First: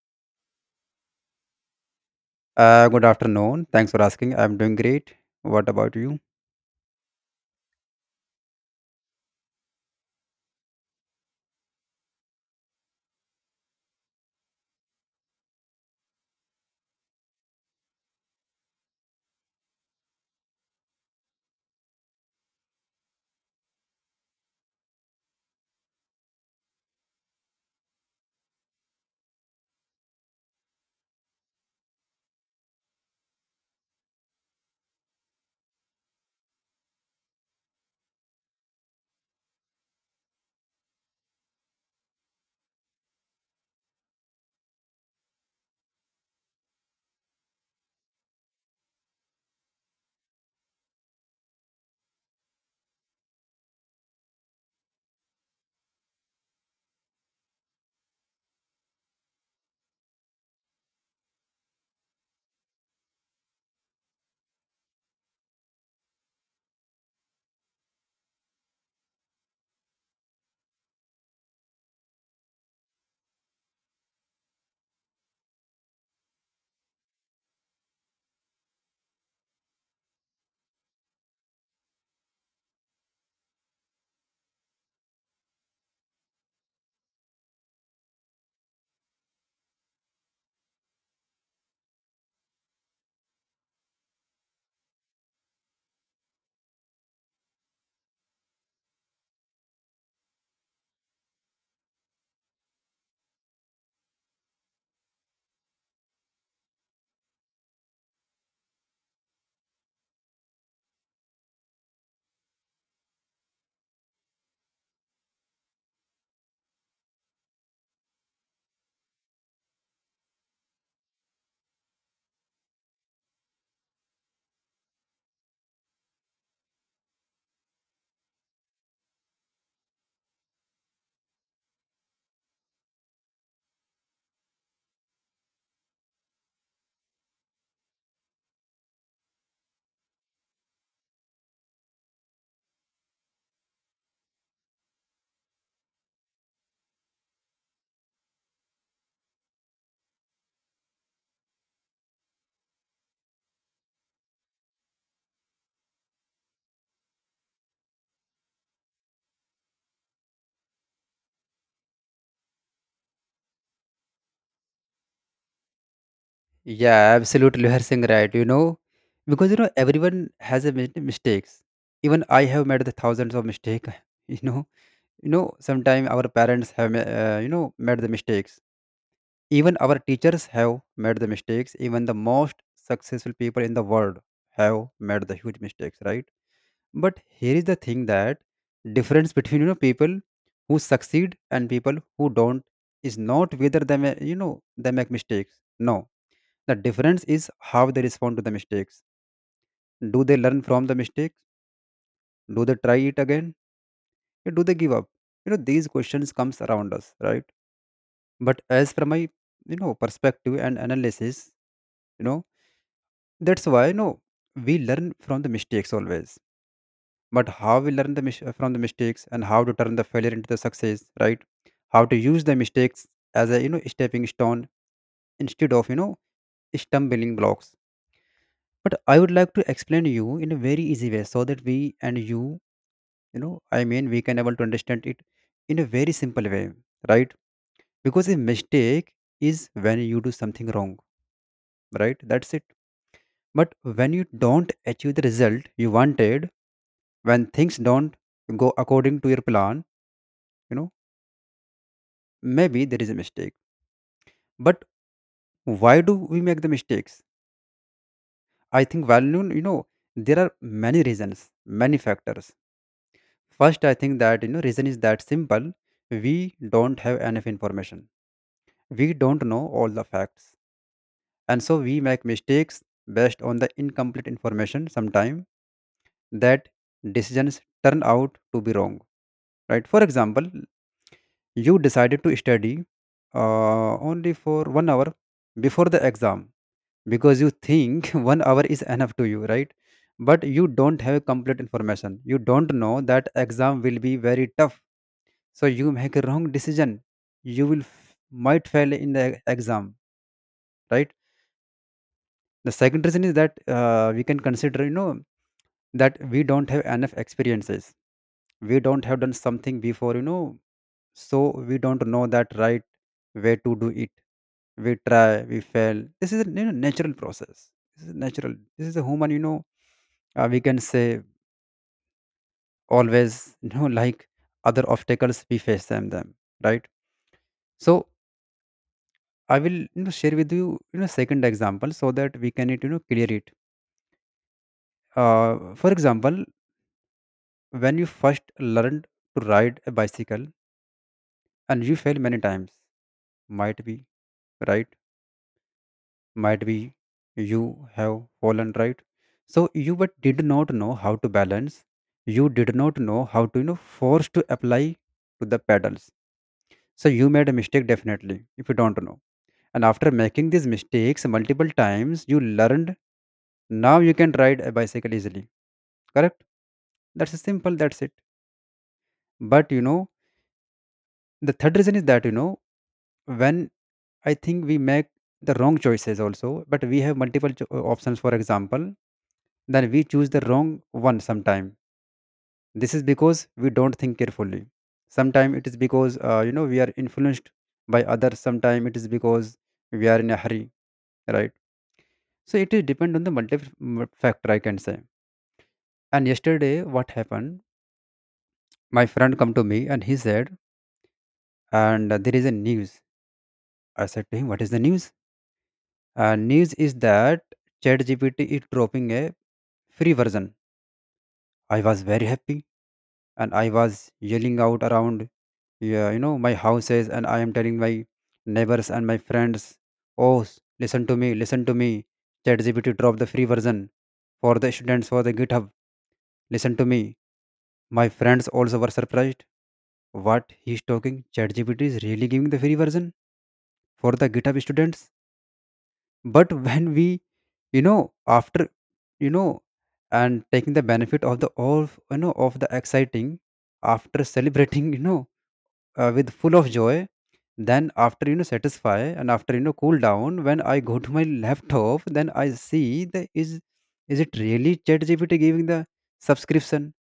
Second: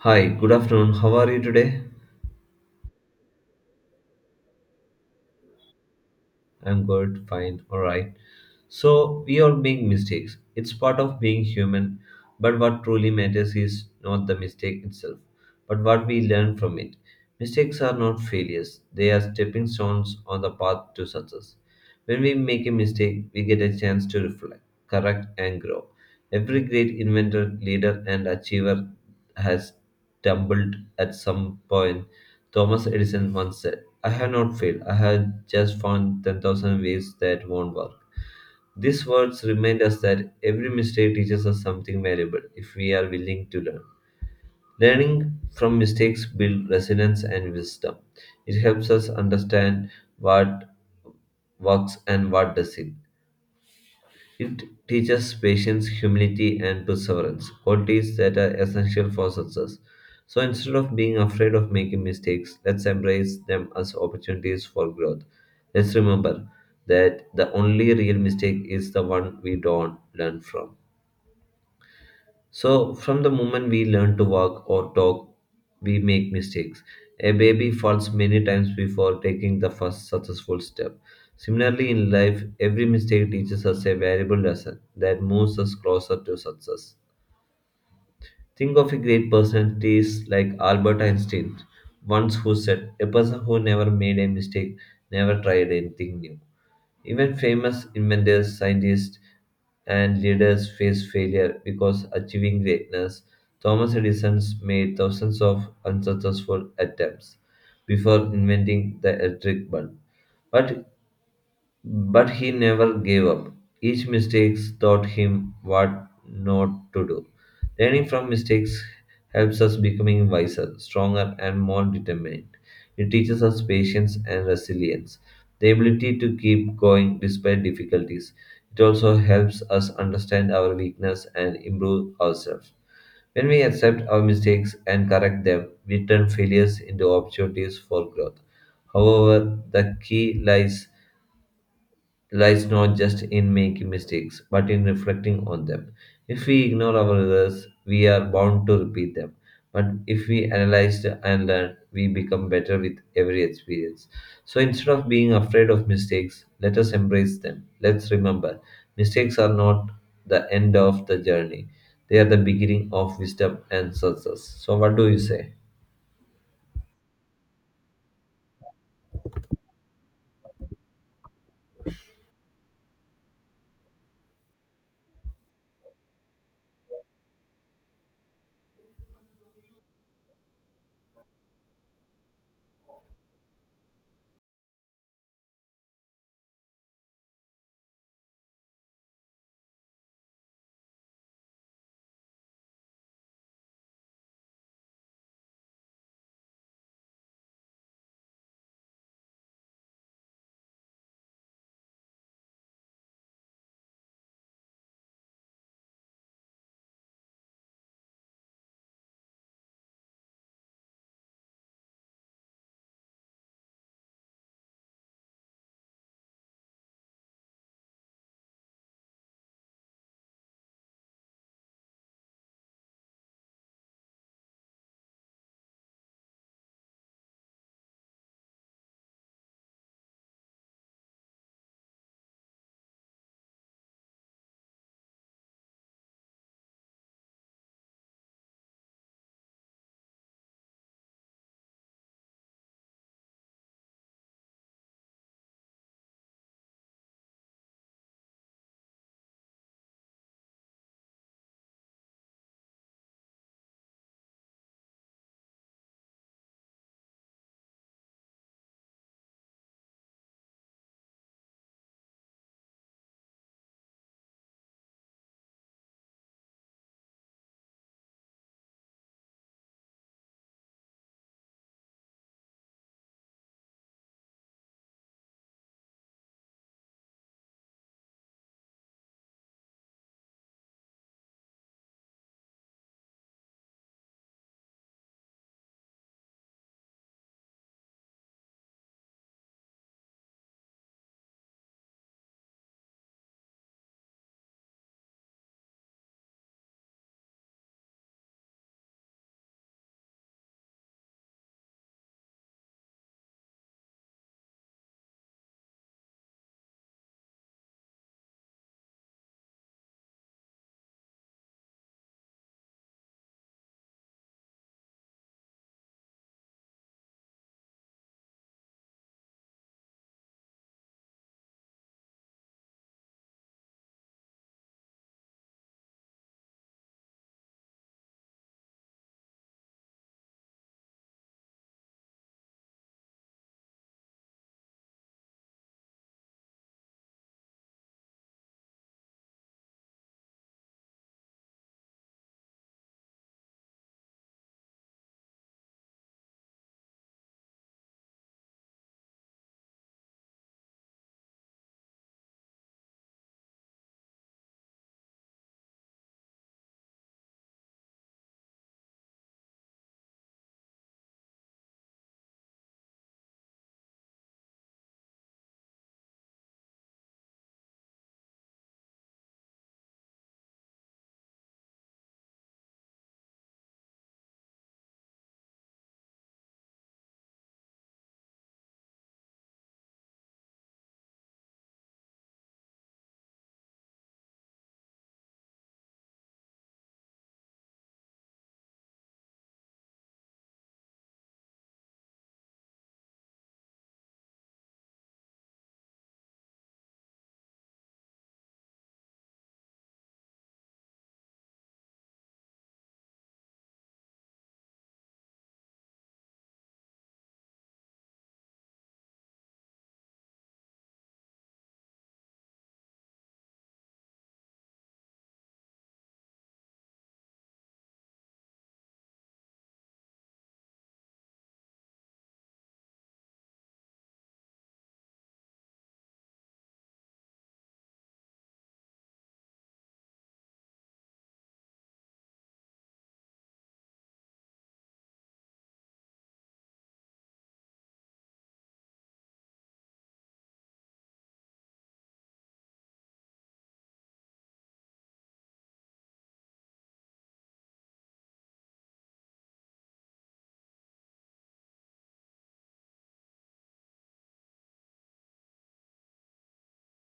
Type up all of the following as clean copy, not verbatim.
Hi, good afternoon. How are you today? Good afternoon. Thanks for asking. I'm doing great. What about you? I'm good, fine, all right. So, we all make mistakes. It's part of being human, but what truly matters is not the mistake itself, but what we learn from it. Mistakes are not failures, they are stepping stones on the path to success. When we make a mistake, we get a chance to reflect, correct, and grow. Every great inventor, leader, and achiever has stumbled at some point. Thomas Edison once said, I have not failed, I have just found 10,000 ways that won't work. These words remind us that every mistake teaches us something valuable if we are willing to learn. Learning from mistakes builds resilience and wisdom. It helps us understand what works and what doesn't it teaches patience, humility, and perseverance, qualities that are essential for success. So instead of being afraid of making mistakes, let's embrace them as opportunities for growth. Let's remember that the only real mistake is the one we don't learn from. So, from the moment we learn to walk or talk, we make mistakes. A baby falls many times before taking the first successful step. Similarly, in life, every mistake teaches us a valuable lesson that moves us closer to success. Think of a great personalities like Albert Einstein, once who said, A person who never made a mistake never tried anything new. Even famous inventors, scientists, and leaders face failure because achieving greatness. Thomas Edison made thousands of unsuccessful attempts before inventing the electric bulb, but but he never gave up. Each mistake taught him what not to do. Learning from mistakes helps us becoming wiser, stronger, and more determined. It teaches us patience and resilience, the ability to keep going despite difficulties. It also helps us understand our weakness and improve ourselves. When we accept our mistakes and correct them, we turn failures into opportunities for growth. However, the key lies not just in making mistakes, but in reflecting on them. If we ignore our errors, we are bound to repeat them. But if we analyze and learn, we become better with every experience. So instead of being afraid of mistakes, let us embrace them. Let's remember mistakes are not the end of the journey, they are the beginning of wisdom and success. So, what do you say? Yeah, absolutely. You are saying right. Because everyone has a mistakes. Even I have made the thousands of mistakes. You know, Sometimes our parents have, made the mistakes. Even our teachers have made the mistakes. Even the most successful people in the world have made the huge mistakes, right? But here is the thing that difference between people who succeed and people who don't is not whether they may, they make mistakes. No, the difference is how they respond to the mistakes. Do they learn from the mistakes? Do they try it again? Or do they give up? These questions comes around us, right? But as from my perspective and analysis, you know that's why we learn from the mistakes always, but how we learn from the mistakes and how to turn the failure into the success, right? How to use the mistakes as a stepping stone instead of stumbling blocks. But I would like to explain you in a very easy way so that we and you know I mean we can able to understand it in a very simple way, right? Because a mistake is when you do something wrong, right? That's it. But when you don't achieve the result you wanted, when things don't go according to your plan, you know maybe there is a mistake. But why do we make the mistakes? I think value, there are many reasons, many factors. First, I think that reason is that simple, we don't have enough information, we don't know all the facts, and so we make mistakes based on the incomplete information. Sometime that decisions turn out to be wrong, right? For example, you decided to study only for 1 hour before the exam because you think 1 hour is enough to you, right? But you don't have complete information, you don't know that exam will be very tough, so you make a wrong decision. You will might fail in the exam, right? The second reason is that we can consider, that we don't have enough experiences, we don't have done something before, so we don't know that right way to do it. We try, we fail. This is a, natural process. This is natural, this is a human, we can say, always. Like other obstacles, we face them, right? So I will, share with you, you know second example so that we can it, clear it. uh, for example, when you first learned to ride a bicycle and you fail many times, might be, right? Might be you have fallen, right? So you but did not know how to balance, you did not know how to, force to apply to the pedals. So you made a mistake definitely, if you don't know. And after making these mistakes multiple times, you learned, now you can ride a bicycle easily. Correct? That's simple, that's it. But the third reason is that, when I think we make the wrong choices also, but we have multiple options, for example, then we choose the wrong one sometime. This is because we don't think carefully. Sometime it is because we are influenced by others. Sometime it is because we are in a hurry, right? So it is depend on the multiple factor, I can say. And yesterday, what happened? My friend come to me and he said, and there is a news. I said to him, what is the news? News is that ChatGPT is dropping a free version. I was very happy and I was yelling out around, yeah, my houses, and I am telling my neighbors and my friends, oh, listen to me, listen to me. ChatGPT dropped the free version for the students for the GitHub. Listen to me. My friends also were surprised. What he's talking? ChatGPT is really giving the free version for the GitHub students. But when we, after, you know, and taking the benefit of the all, of the exciting, after celebrating, with full of joy. Then after, satisfy, and after, cool down, when I go to my laptop, then I see the is it really ChatGPT giving the subscription?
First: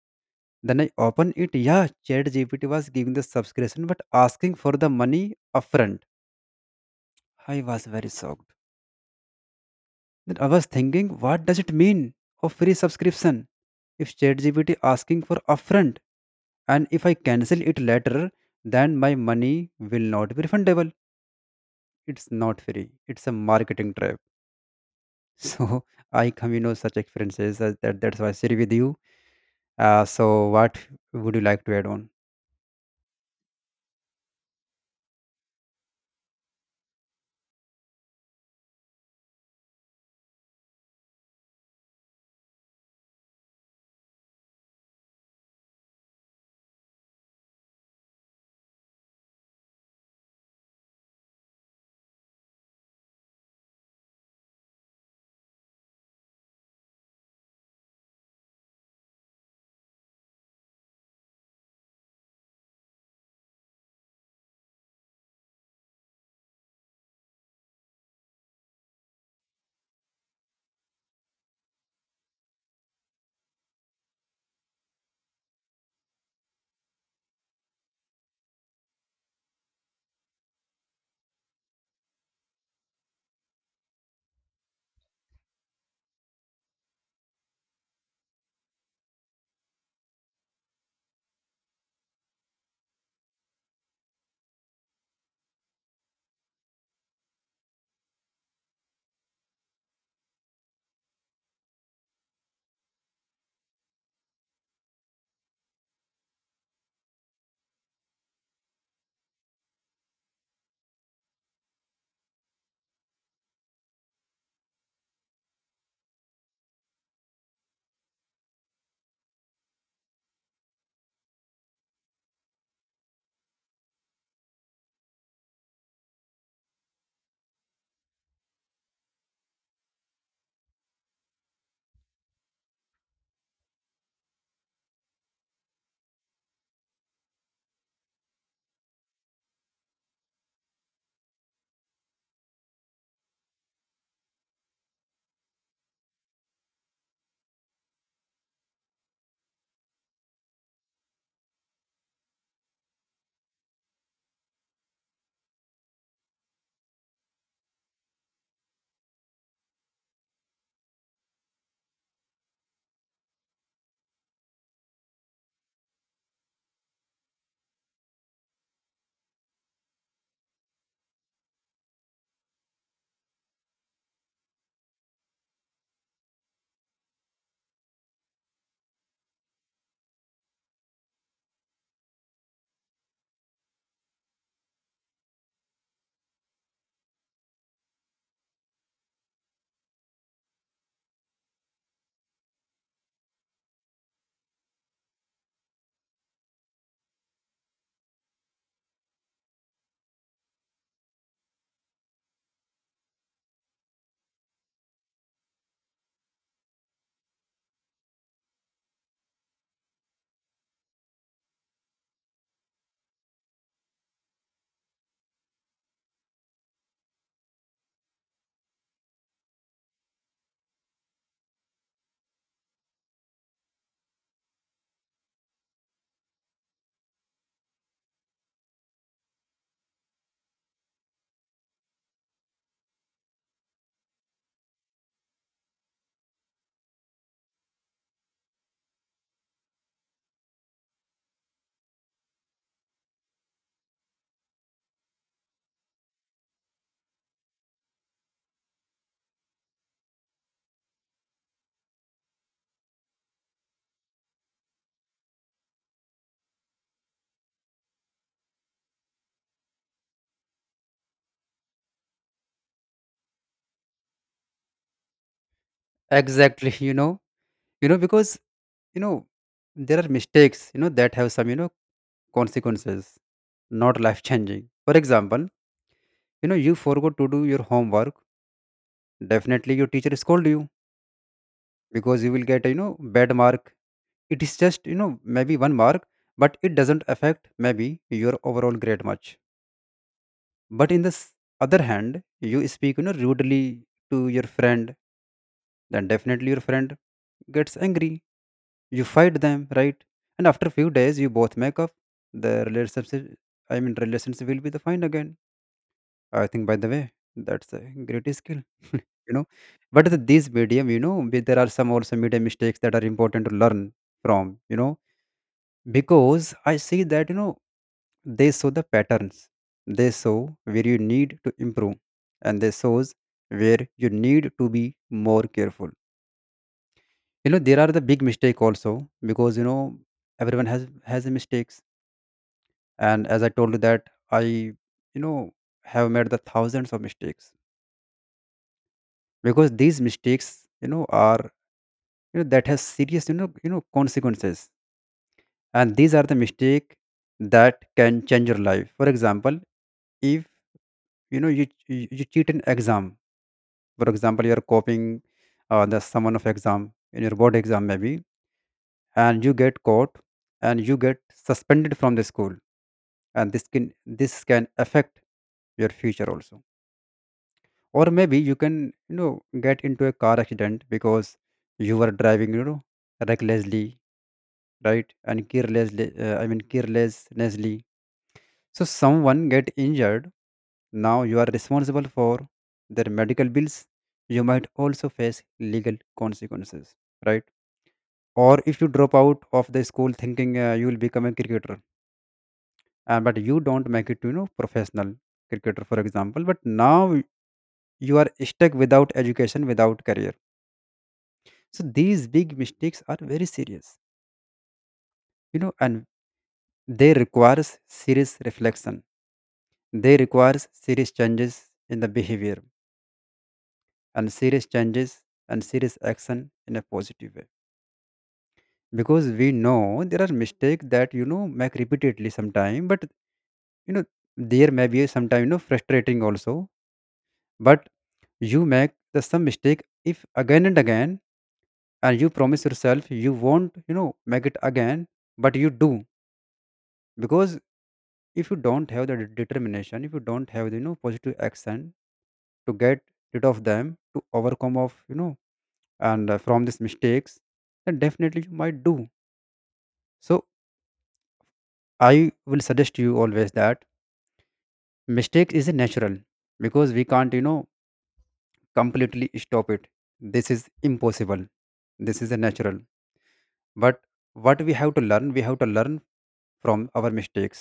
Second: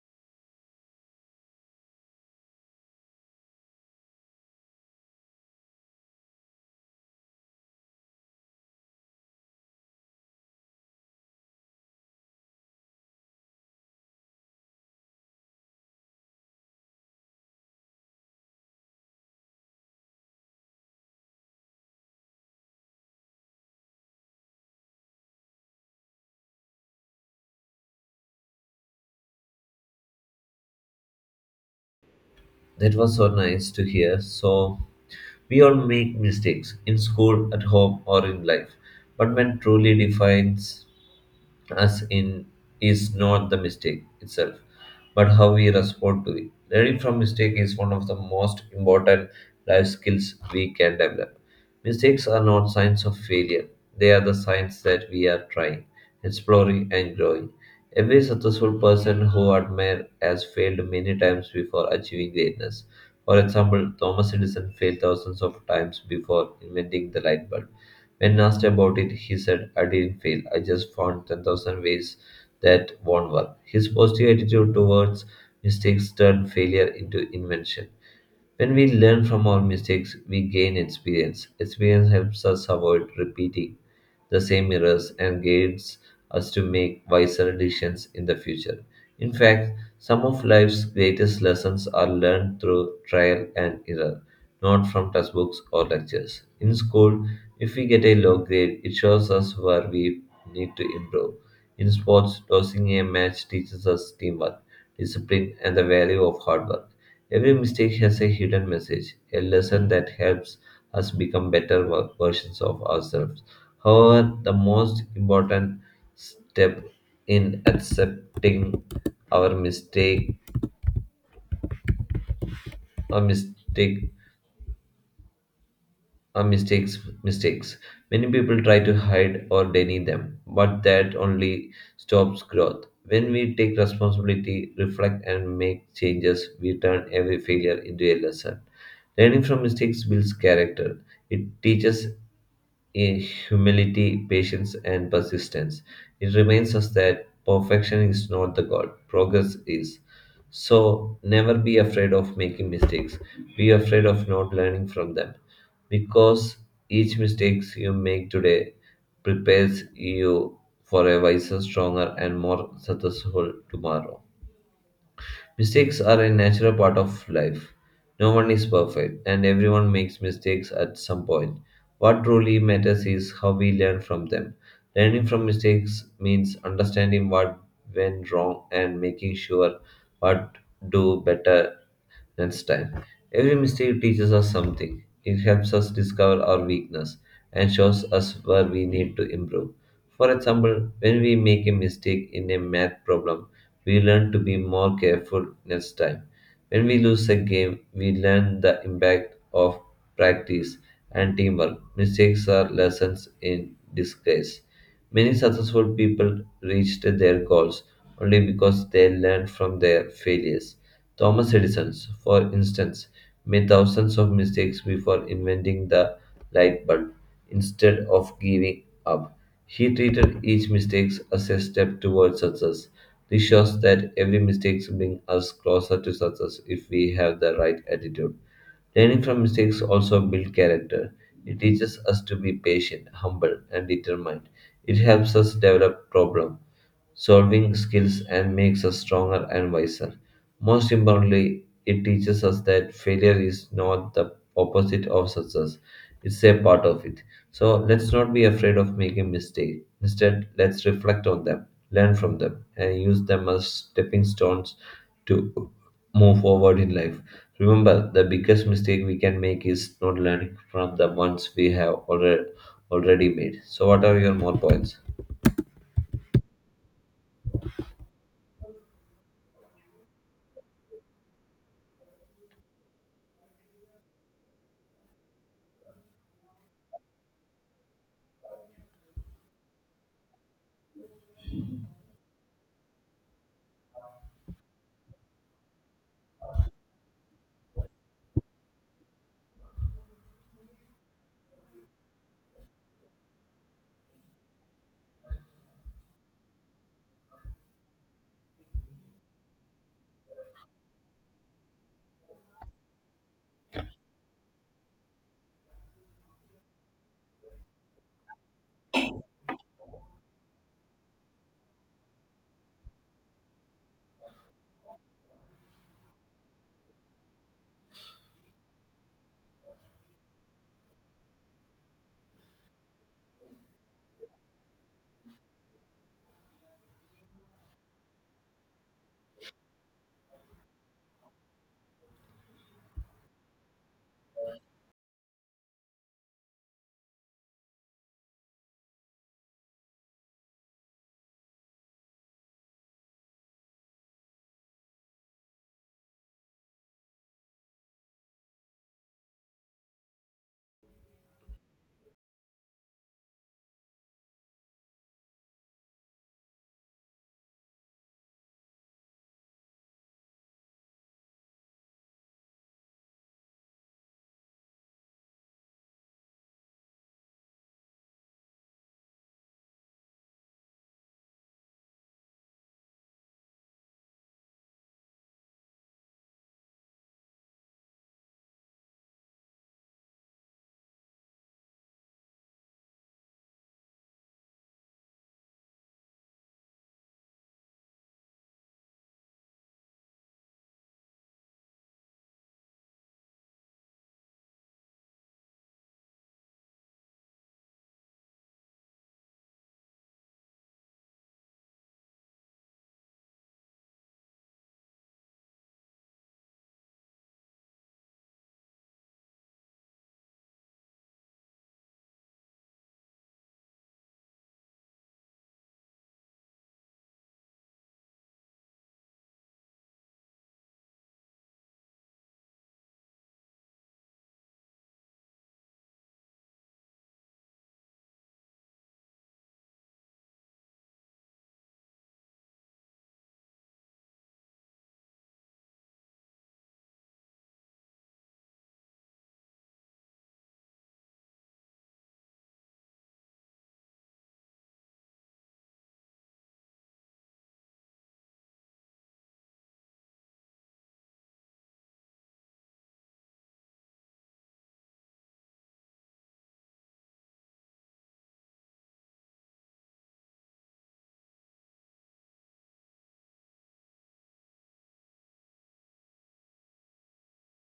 Then I open it. Yeah, ChatGPT was giving the subscription, but asking for the money upfront. I was very shocked. Then I was thinking, what does it mean of free subscription? If ChatGPT asking for upfront, and if I cancel it later, then my money will not be refundable. It's not free, it's a marketing trap. So I come, such experiences as that, that's why I share with you. So what would you like to add on? That was so nice to hear. So, we all make mistakes in school, at home, or in life, but what truly defines us in is not the mistake itself, but how we respond to it. Learning from mistake is one of the most important life skills we can develop. Mistakes are not signs of failure. They are the signs that we are trying, exploring and growing. Every successful person who I admire has failed many times before achieving greatness. For example, Thomas Edison failed thousands of times before inventing the light bulb. When asked about it, he said, I didn't fail. I just found 10,000 ways that won't work. His positive attitude towards mistakes turned failure into invention. When we learn from our mistakes, we gain experience. Experience helps us avoid repeating the same errors and guides us to make wiser decisions in the future. In fact, some of life's greatest lessons are learned through trial and error, not from textbooks or lectures. In school, if we get a low grade, it shows us where we need to improve. In sports, losing a match teaches us teamwork, discipline, and the value of hard work. Every mistake has a hidden message, a lesson that helps us become better versions of ourselves. However, the most important step in accepting our mistake or mistake are mistakes mistakes Many people try to hide or deny them, but that only stops growth. When we take responsibility, reflect, and make changes, we turn every failure into a lesson. Learning from mistakes builds character. It teaches in humility, patience, and persistence. It reminds us that perfection is not the goal, progress is. So, never be afraid of making mistakes. Be afraid of not learning from them because each mistake you make today prepares you for a wiser, stronger, and more successful tomorrow. Mistakes are a natural part of life. No one is perfect, and everyone makes mistakes at some point. What truly matters is how we learn from them. Learning from mistakes means understanding what went wrong and making sure what do better and style. Every mistake teaches us something. It helps us discover our weakness and shows us where we need to improve. For example, when we make a mistake in a math problem, we learn to be more careful next time. When we lose a game, we learn the impact of practice and teamwork. Mistakes are lessons in disguise. Many successful people reached their goals only because they learned from their failures. Thomas Edison, for instance, made thousands of mistakes before inventing the light bulb. Instead of giving up, he treated each mistake as a step towards success. This shows that every mistake brings us closer to success if we have the right attitude. Learning from mistakes also builds character. It teaches us to be patient, humble, and determined. It helps us develop problem solving skills and makes us stronger and wiser. Most importantly, it teaches us that failure is not the opposite of success. It's a part of it. So let's not be afraid of making mistakes. Instead, let's reflect on them, learn from them, and use them as stepping stones to move forward in life. Remember, the biggest mistake we can make is not learning from the ones we have already made. So what are your more points? Exactly. Because, you know there are mistakes, that have some, consequences, not life changing. For example, you forgot to do your homework, definitely your teacher scold you because you will get, bad mark. It is just, maybe one mark, but it doesn't affect maybe your overall grade much. But in the other hand, you speak, rudely to your friend, then definitely your friend gets angry, you fight them, right? And after few days you both make up the relationship. I mean, relationship will be the fine again. I think, by the way, that's a great skill. you know but this medium, there are some also media mistakes that are important to learn from, because I see that, they show the patterns. They show where you need to improve, and they shows where you need to be more careful. You know, there are the big mistake also, because, everyone has a mistakes, and as I told you that I know have made the thousands of mistakes, because these mistakes, are, that has serious, consequences, and these are the mistake that can change your life. For example, if you cheat an exam, for example you're copying the someone of exam in your board exam maybe, and you get caught and you get suspended from the school, and this can affect your future also. Or maybe you can, you know get into a car accident because you were driving, recklessly, right, and carelessly, carelessly, so someone get injured, now you are responsible for their medical bills, you might also face legal consequences, right? Or if you drop out of the school thinking you will become a cricketer, and but you don't make it to, professional cricketer for example, but now you are stuck without education, without career. So these big mistakes are very serious, and they requires serious reflection, they requires serious changes in the behavior, and serious changes, and serious action in a positive way, because we know there are mistakes that, make repeatedly sometime, but, you know there may be sometimes, frustrating also. But you make the some mistake if again and again, and you promise yourself you won't, make it again, but you do, because if you don't have the determination, if you don't have the, positive action to get rid of them, to overcome of, and from these mistakes, then definitely you might do. So I will suggest you always that mistake is a natural, because we can't, completely stop it. This is impossible. This is a natural. But what we have to learn, we have to learn from our mistakes.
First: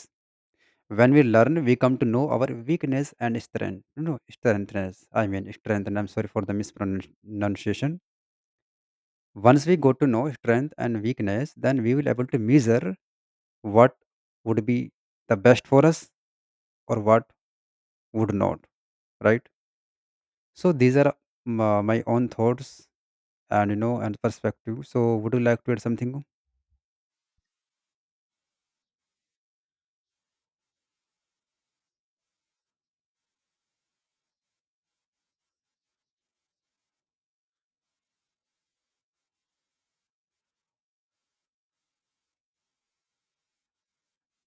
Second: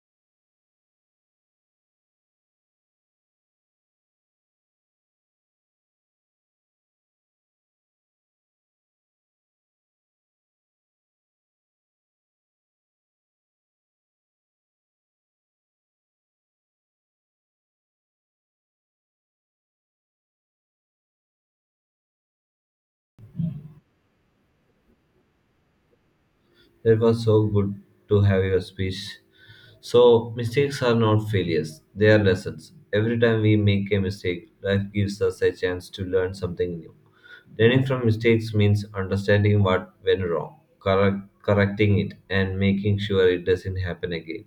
When we learn, we come to know our weakness and strength. No, no, strengthness, I mean strength, and I'm sorry for the mispronunciation. Once we go to know strength and weakness, then we will able to measure what would be the best for us, or what would not, right? So these are my own thoughts and, and perspective, so would you like to add something? It was so good to have your speech. So, mistakes are not failures, they are lessons. Every time we make a mistake, life gives us a chance to learn something new. Learning from mistakes means understanding what went wrong, correcting it, and making sure it doesn't happen again.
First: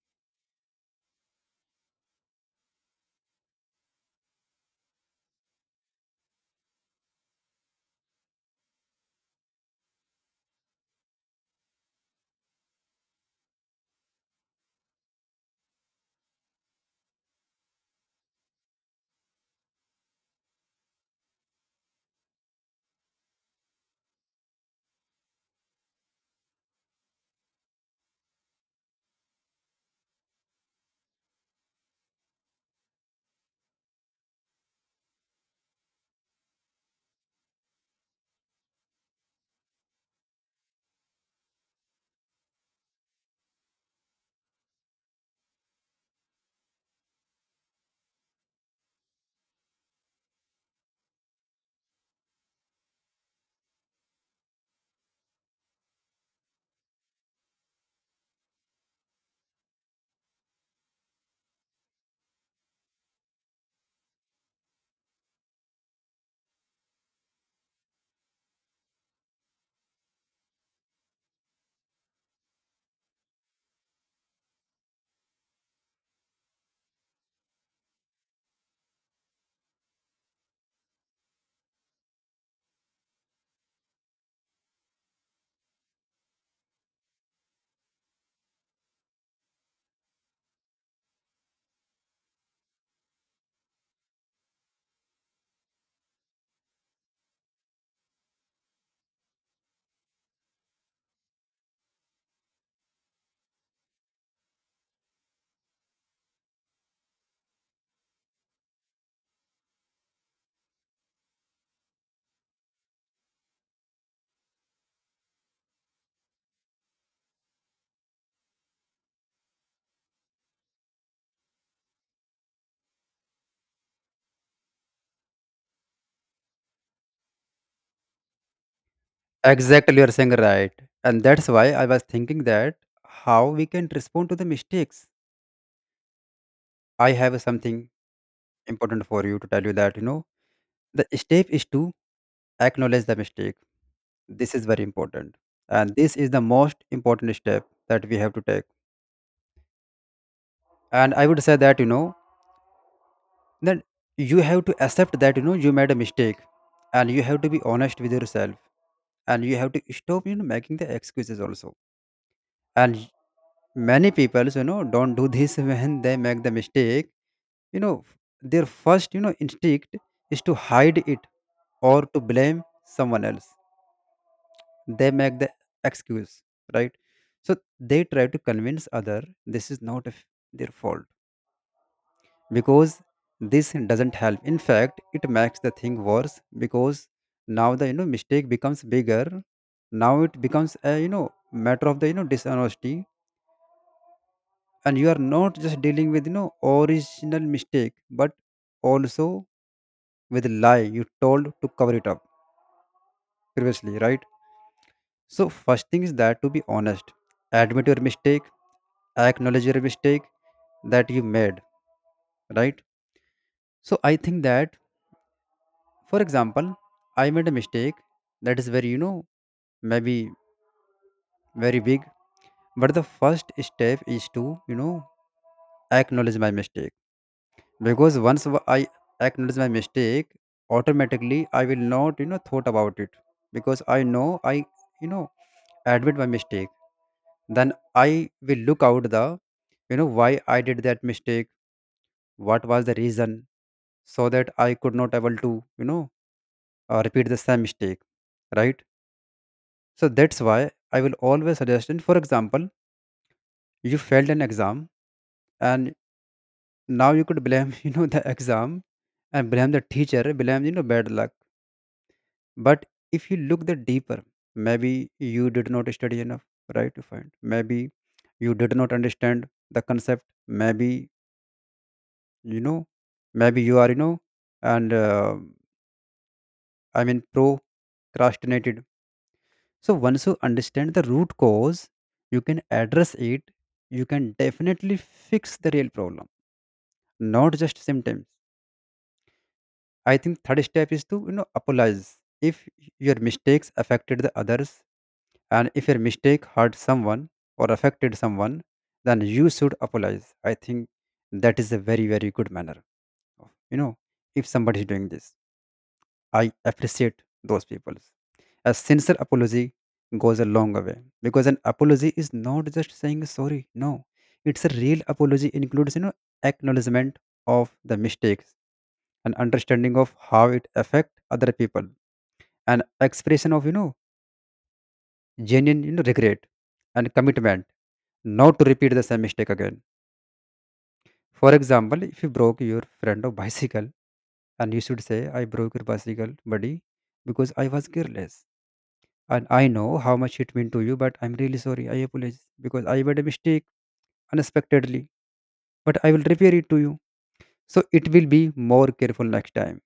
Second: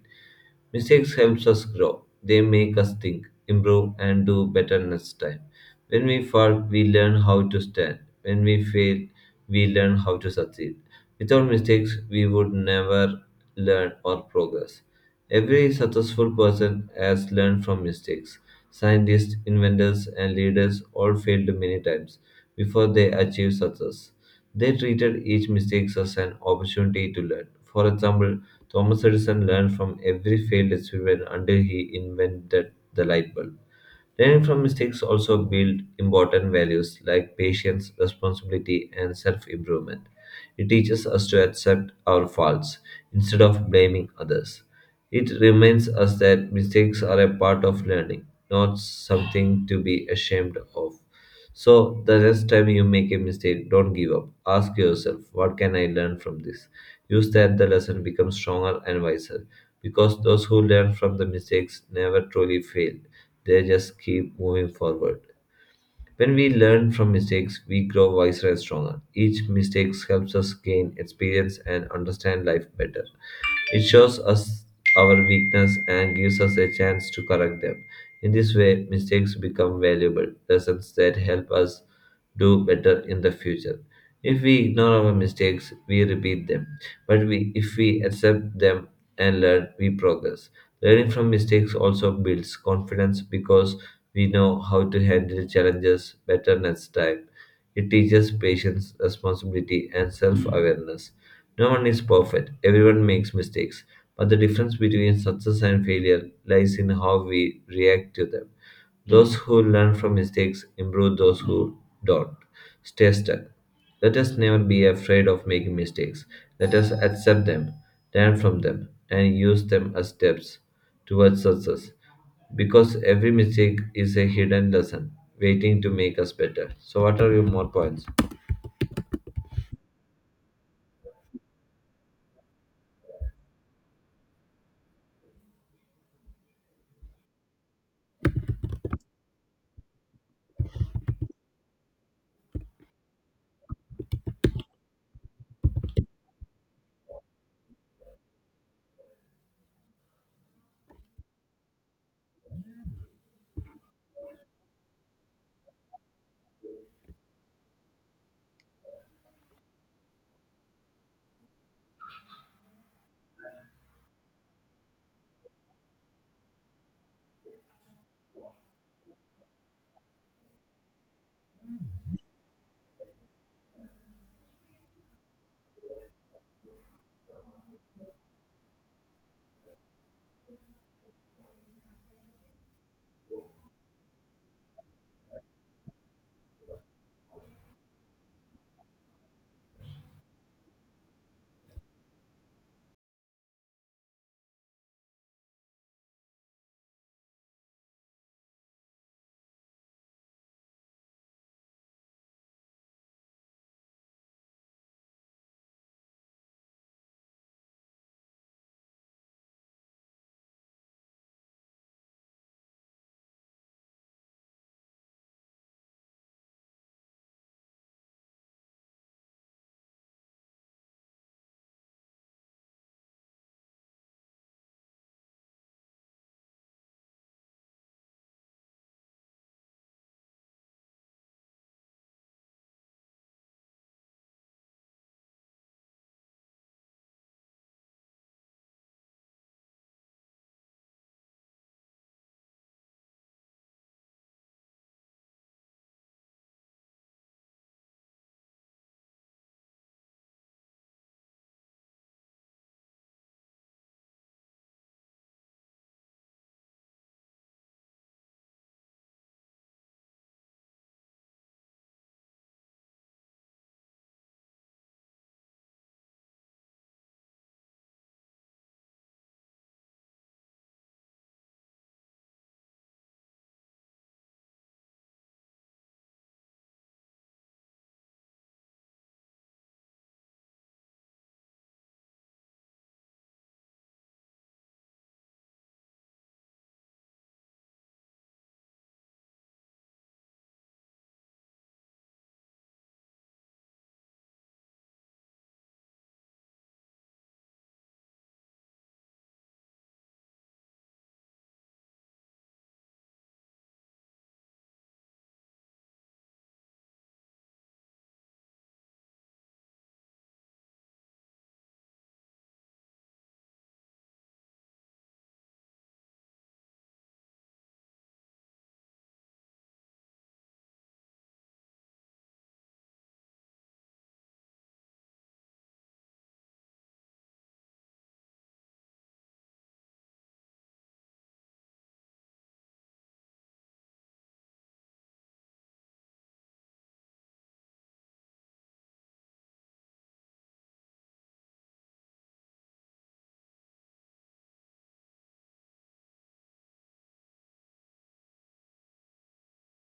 Mistakes helps us grow. They make us think, improve, and do better next time. When we fall, we learn how to stand. When we fail, we learn how to succeed. Without mistakes, we would never learn or progress. Every successful person has learned from mistakes. Scientists, inventors, and leaders all failed many times before they achieve success. They treated each mistake as an opportunity to learn. For example, Thomas Edison learned from every failed experiment until he invented the light bulb. Learning from mistakes also build important values like patience, responsibility, and self-improvement. It teaches us to accept our faults instead of blaming others. It reminds us that mistakes are a part of learning, not something to be ashamed of. So, the next time you make a mistake, don't give up. Ask yourself, what can I learn from this? Use that the lesson becomes stronger and wiser. Because those who learn from the mistakes never truly fail, they just keep moving forward. When we learn from mistakes, we grow wiser and stronger. Each mistake helps us gain experience and understand life better. It shows us our weakness and gives us a chance to correct them. In this way, mistakes become valuable lessons that help us do better in the future. If we ignore our mistakes, we repeat them, but we, if we accept them and learn, we progress. Learning from mistakes also builds confidence because we know how to handle challenges better next time. It teaches patience, responsibility, and self awareness. No one is perfect, everyone makes mistakes, but the difference between success and failure lies in how we react to them. Those who learn from mistakes improve, those who don't stay stuck. Let us never be afraid of making mistakes. Let us accept them, learn from them, and use them as steps towards success. Because every mistake is a hidden lesson waiting to make us better. So, what are your more points? Exactly, you're saying right. And that's why I was thinking that how we can respond to the mistakes. I have something important for you to tell you that, the step is to acknowledge the mistake. This is very important. And this is the most important step that we have to take. And I would say that, that you have to accept that, you made a mistake, and you have to be honest with yourself, and you have to stop, making the excuses also. And many people, don't do this when they make the mistake. you know their first instinct is to hide it or to blame someone else. They make the excuse, right? So they try to convince other this is not of their fault. Because this doesn't help, in fact it makes the thing worse, because now the mistake becomes bigger. Now it becomes a matter of the dishonesty, and you are not just dealing with original mistake but also with lie you told to cover it up previously, right? So first thing is that to be honest, admit your mistake, acknowledge your mistake that you made, right? So I think that, for example, I made a mistake that is very, maybe very big, but the first step is to, acknowledge my mistake. Because I acknowledge my mistake, automatically I will not thought about it. Because I know I, you know admit my mistake. Then I will look out the why I did that mistake, what was the reason, so that I could not able to repeat the same mistake, right? So that's why I will always suggest. And for example, you failed an exam, and now you could blame the exam, and blame the teacher, blame bad luck. But if you look the deeper, maybe you did not study enough, right? To find, maybe you did not understand the concept. Maybe you know, you are, you know, and I mean procrastinated. So once you understand the root cause, you can address it. You can definitely fix the real problem, not just symptoms. I think third step is to apologize if your mistakes affected the others. And if your mistake hurt someone or affected someone, then you should apologize. I think that is a very, very good manner of. If somebody is doing this, I appreciate those people. A sincere apology goes a long way, because an apology is not just saying sorry. No, it's a real apology includes acknowledgement of the mistakes, an understanding of how it affect other people, an expression of genuine, regret, and commitment not to repeat the same mistake again. For example, if you broke your friend of bicycle, and you should say, I broke your bicycle, buddy, because I was careless. And I know how much it meant to you, but I'm really sorry. I apologize because I made a mistake unexpectedly, but I will repair it to you. So it will be more careful next time.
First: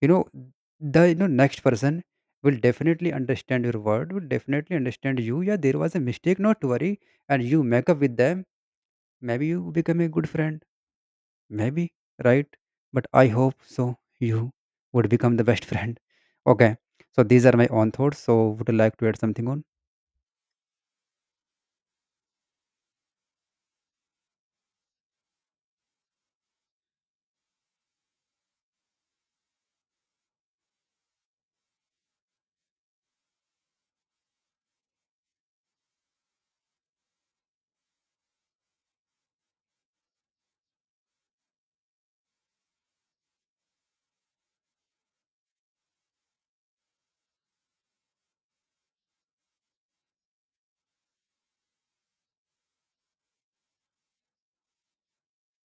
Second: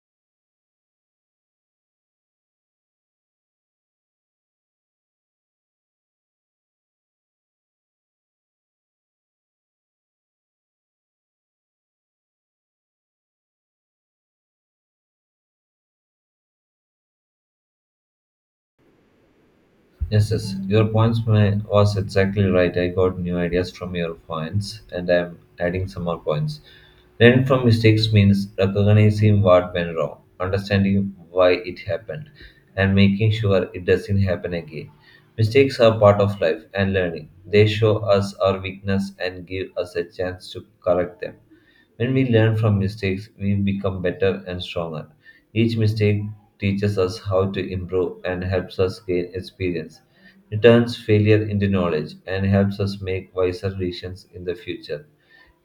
You know, next person will definitely understand your word, will definitely understand you. Yeah, there was a mistake, not to worry. And you make up with them. Maybe you become a good friend. Maybe, right? But I hope so. You would become the best friend. Okay. So these are my own thoughts. So would you like to add something on? Yes, yes. Your points was exactly right. I got new ideas from your points, and I'm adding some more points. Learning from mistakes means recognizing what went wrong, understanding why it happened, and making sure it doesn't happen again. Mistakes are part of life and learning. They show us our weakness and give us a chance to correct them. When we learn from mistakes, we become better and stronger. Each mistake teaches us how to improve and helps us gain experience. It turns failure into knowledge and helps us make wiser decisions in the future.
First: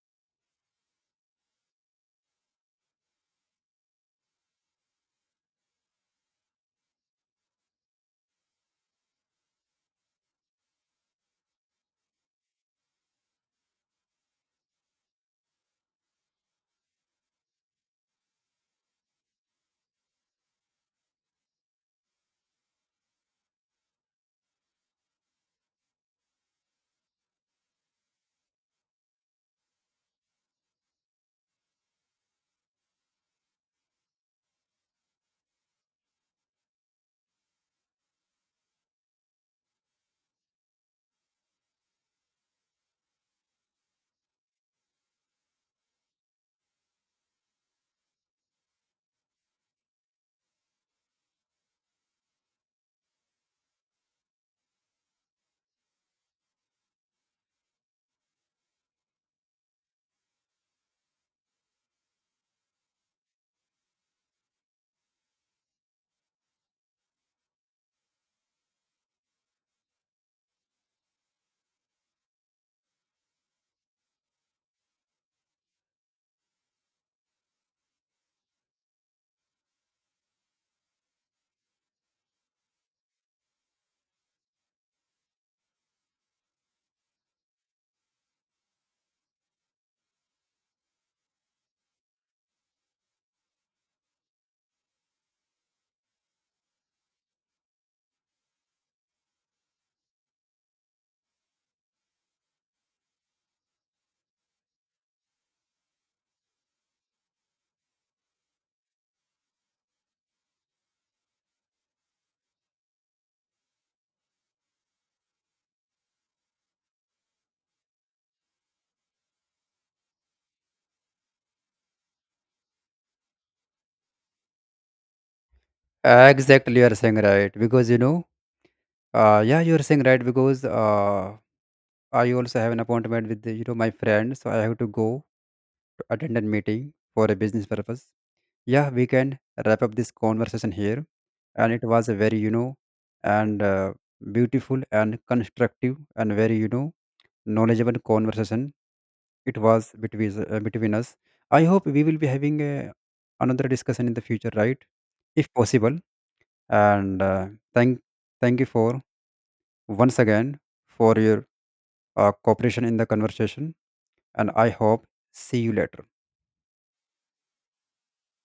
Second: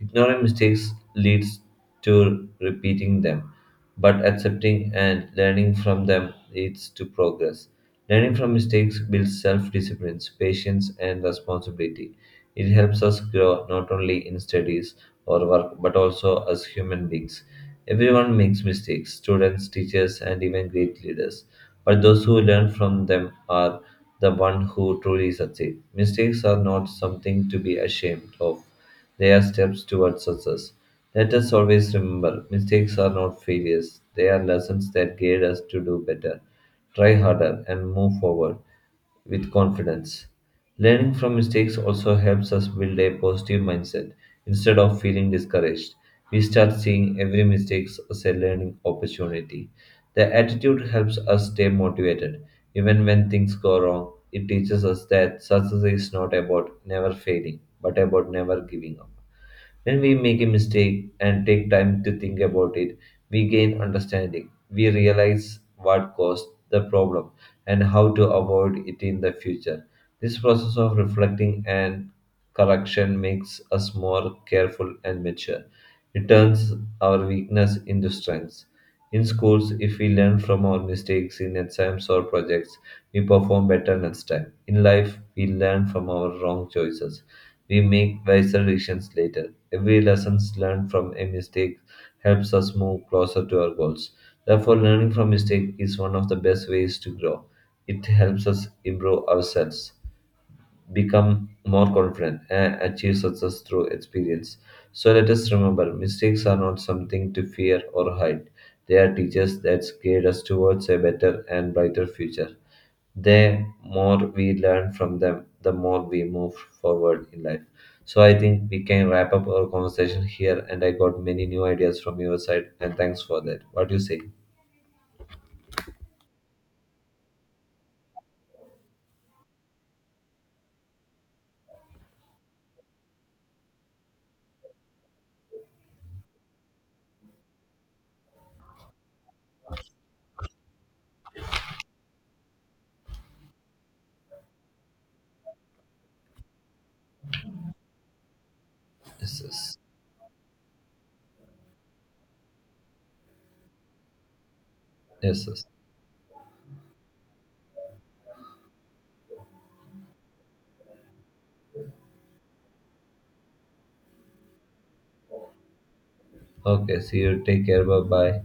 Ignoring mistakes leads to repeating them but accepting and learning from them leads to progress. Learning from mistakes builds self discipline, patience, and responsibility. It helps us grow not only in studies or work but also as human beings. Everyone makes mistakes students, teachers, and even great leaders. But those who learn from them are the one who truly succeed. Mistakes are not something to be ashamed of. They are steps toward success. Let us always remember mistakes are not failures, they are lessons that guide us to do better, try harder, and move forward with confidence. Learning from mistakes also helps us build a positive mindset instead of feeling discouraged we start seeing every mistake as a learning opportunity. The attitude helps us stay motivated. Even when things go wrong, it teaches us that success is not about never failing, but about never giving up. When we make a mistake and take time to think about it, we gain understanding. We realize what caused the problem and how to avoid it in the future. This process of reflecting and correction makes us more careful and mature. It turns our weakness into strengths. In schools, if we learn from our mistakes in exams or projects, we perform better next time. In life, we learn from our wrong choices. We make wiser decisions later. Every lesson learned from a mistake helps us move closer to our goals. Therefore, learning from mistake is one of the best ways to grow. It helps us improve ourselves become more confident and achieve success through experience. So let us remember mistakes are not something to fear or hide. They are teachers that guide us towards a better and brighter future. The more we learn from them, the more we move forward in life. So I think we can wrap up our conversation here and I got many new ideas from your side and thanks for that. What do you say? Exactly, you are saying right because you know. Yeah, you are saying right because I also have an appointment with the, my friend, so I have to go to attend a meeting for a business purpose. Yeah, we can wrap up this conversation here, and it was a very, you know and beautiful and constructive and very, knowledgeable conversation Yes, it yes. was between us- uh, between us. I hope we will be having a another discussion in the future, right? yes, If yes. possible. And thank Thank you for, once again, for your cooperation in the conversation, and I hope see you later. Okay, see you. Take care. Bye bye.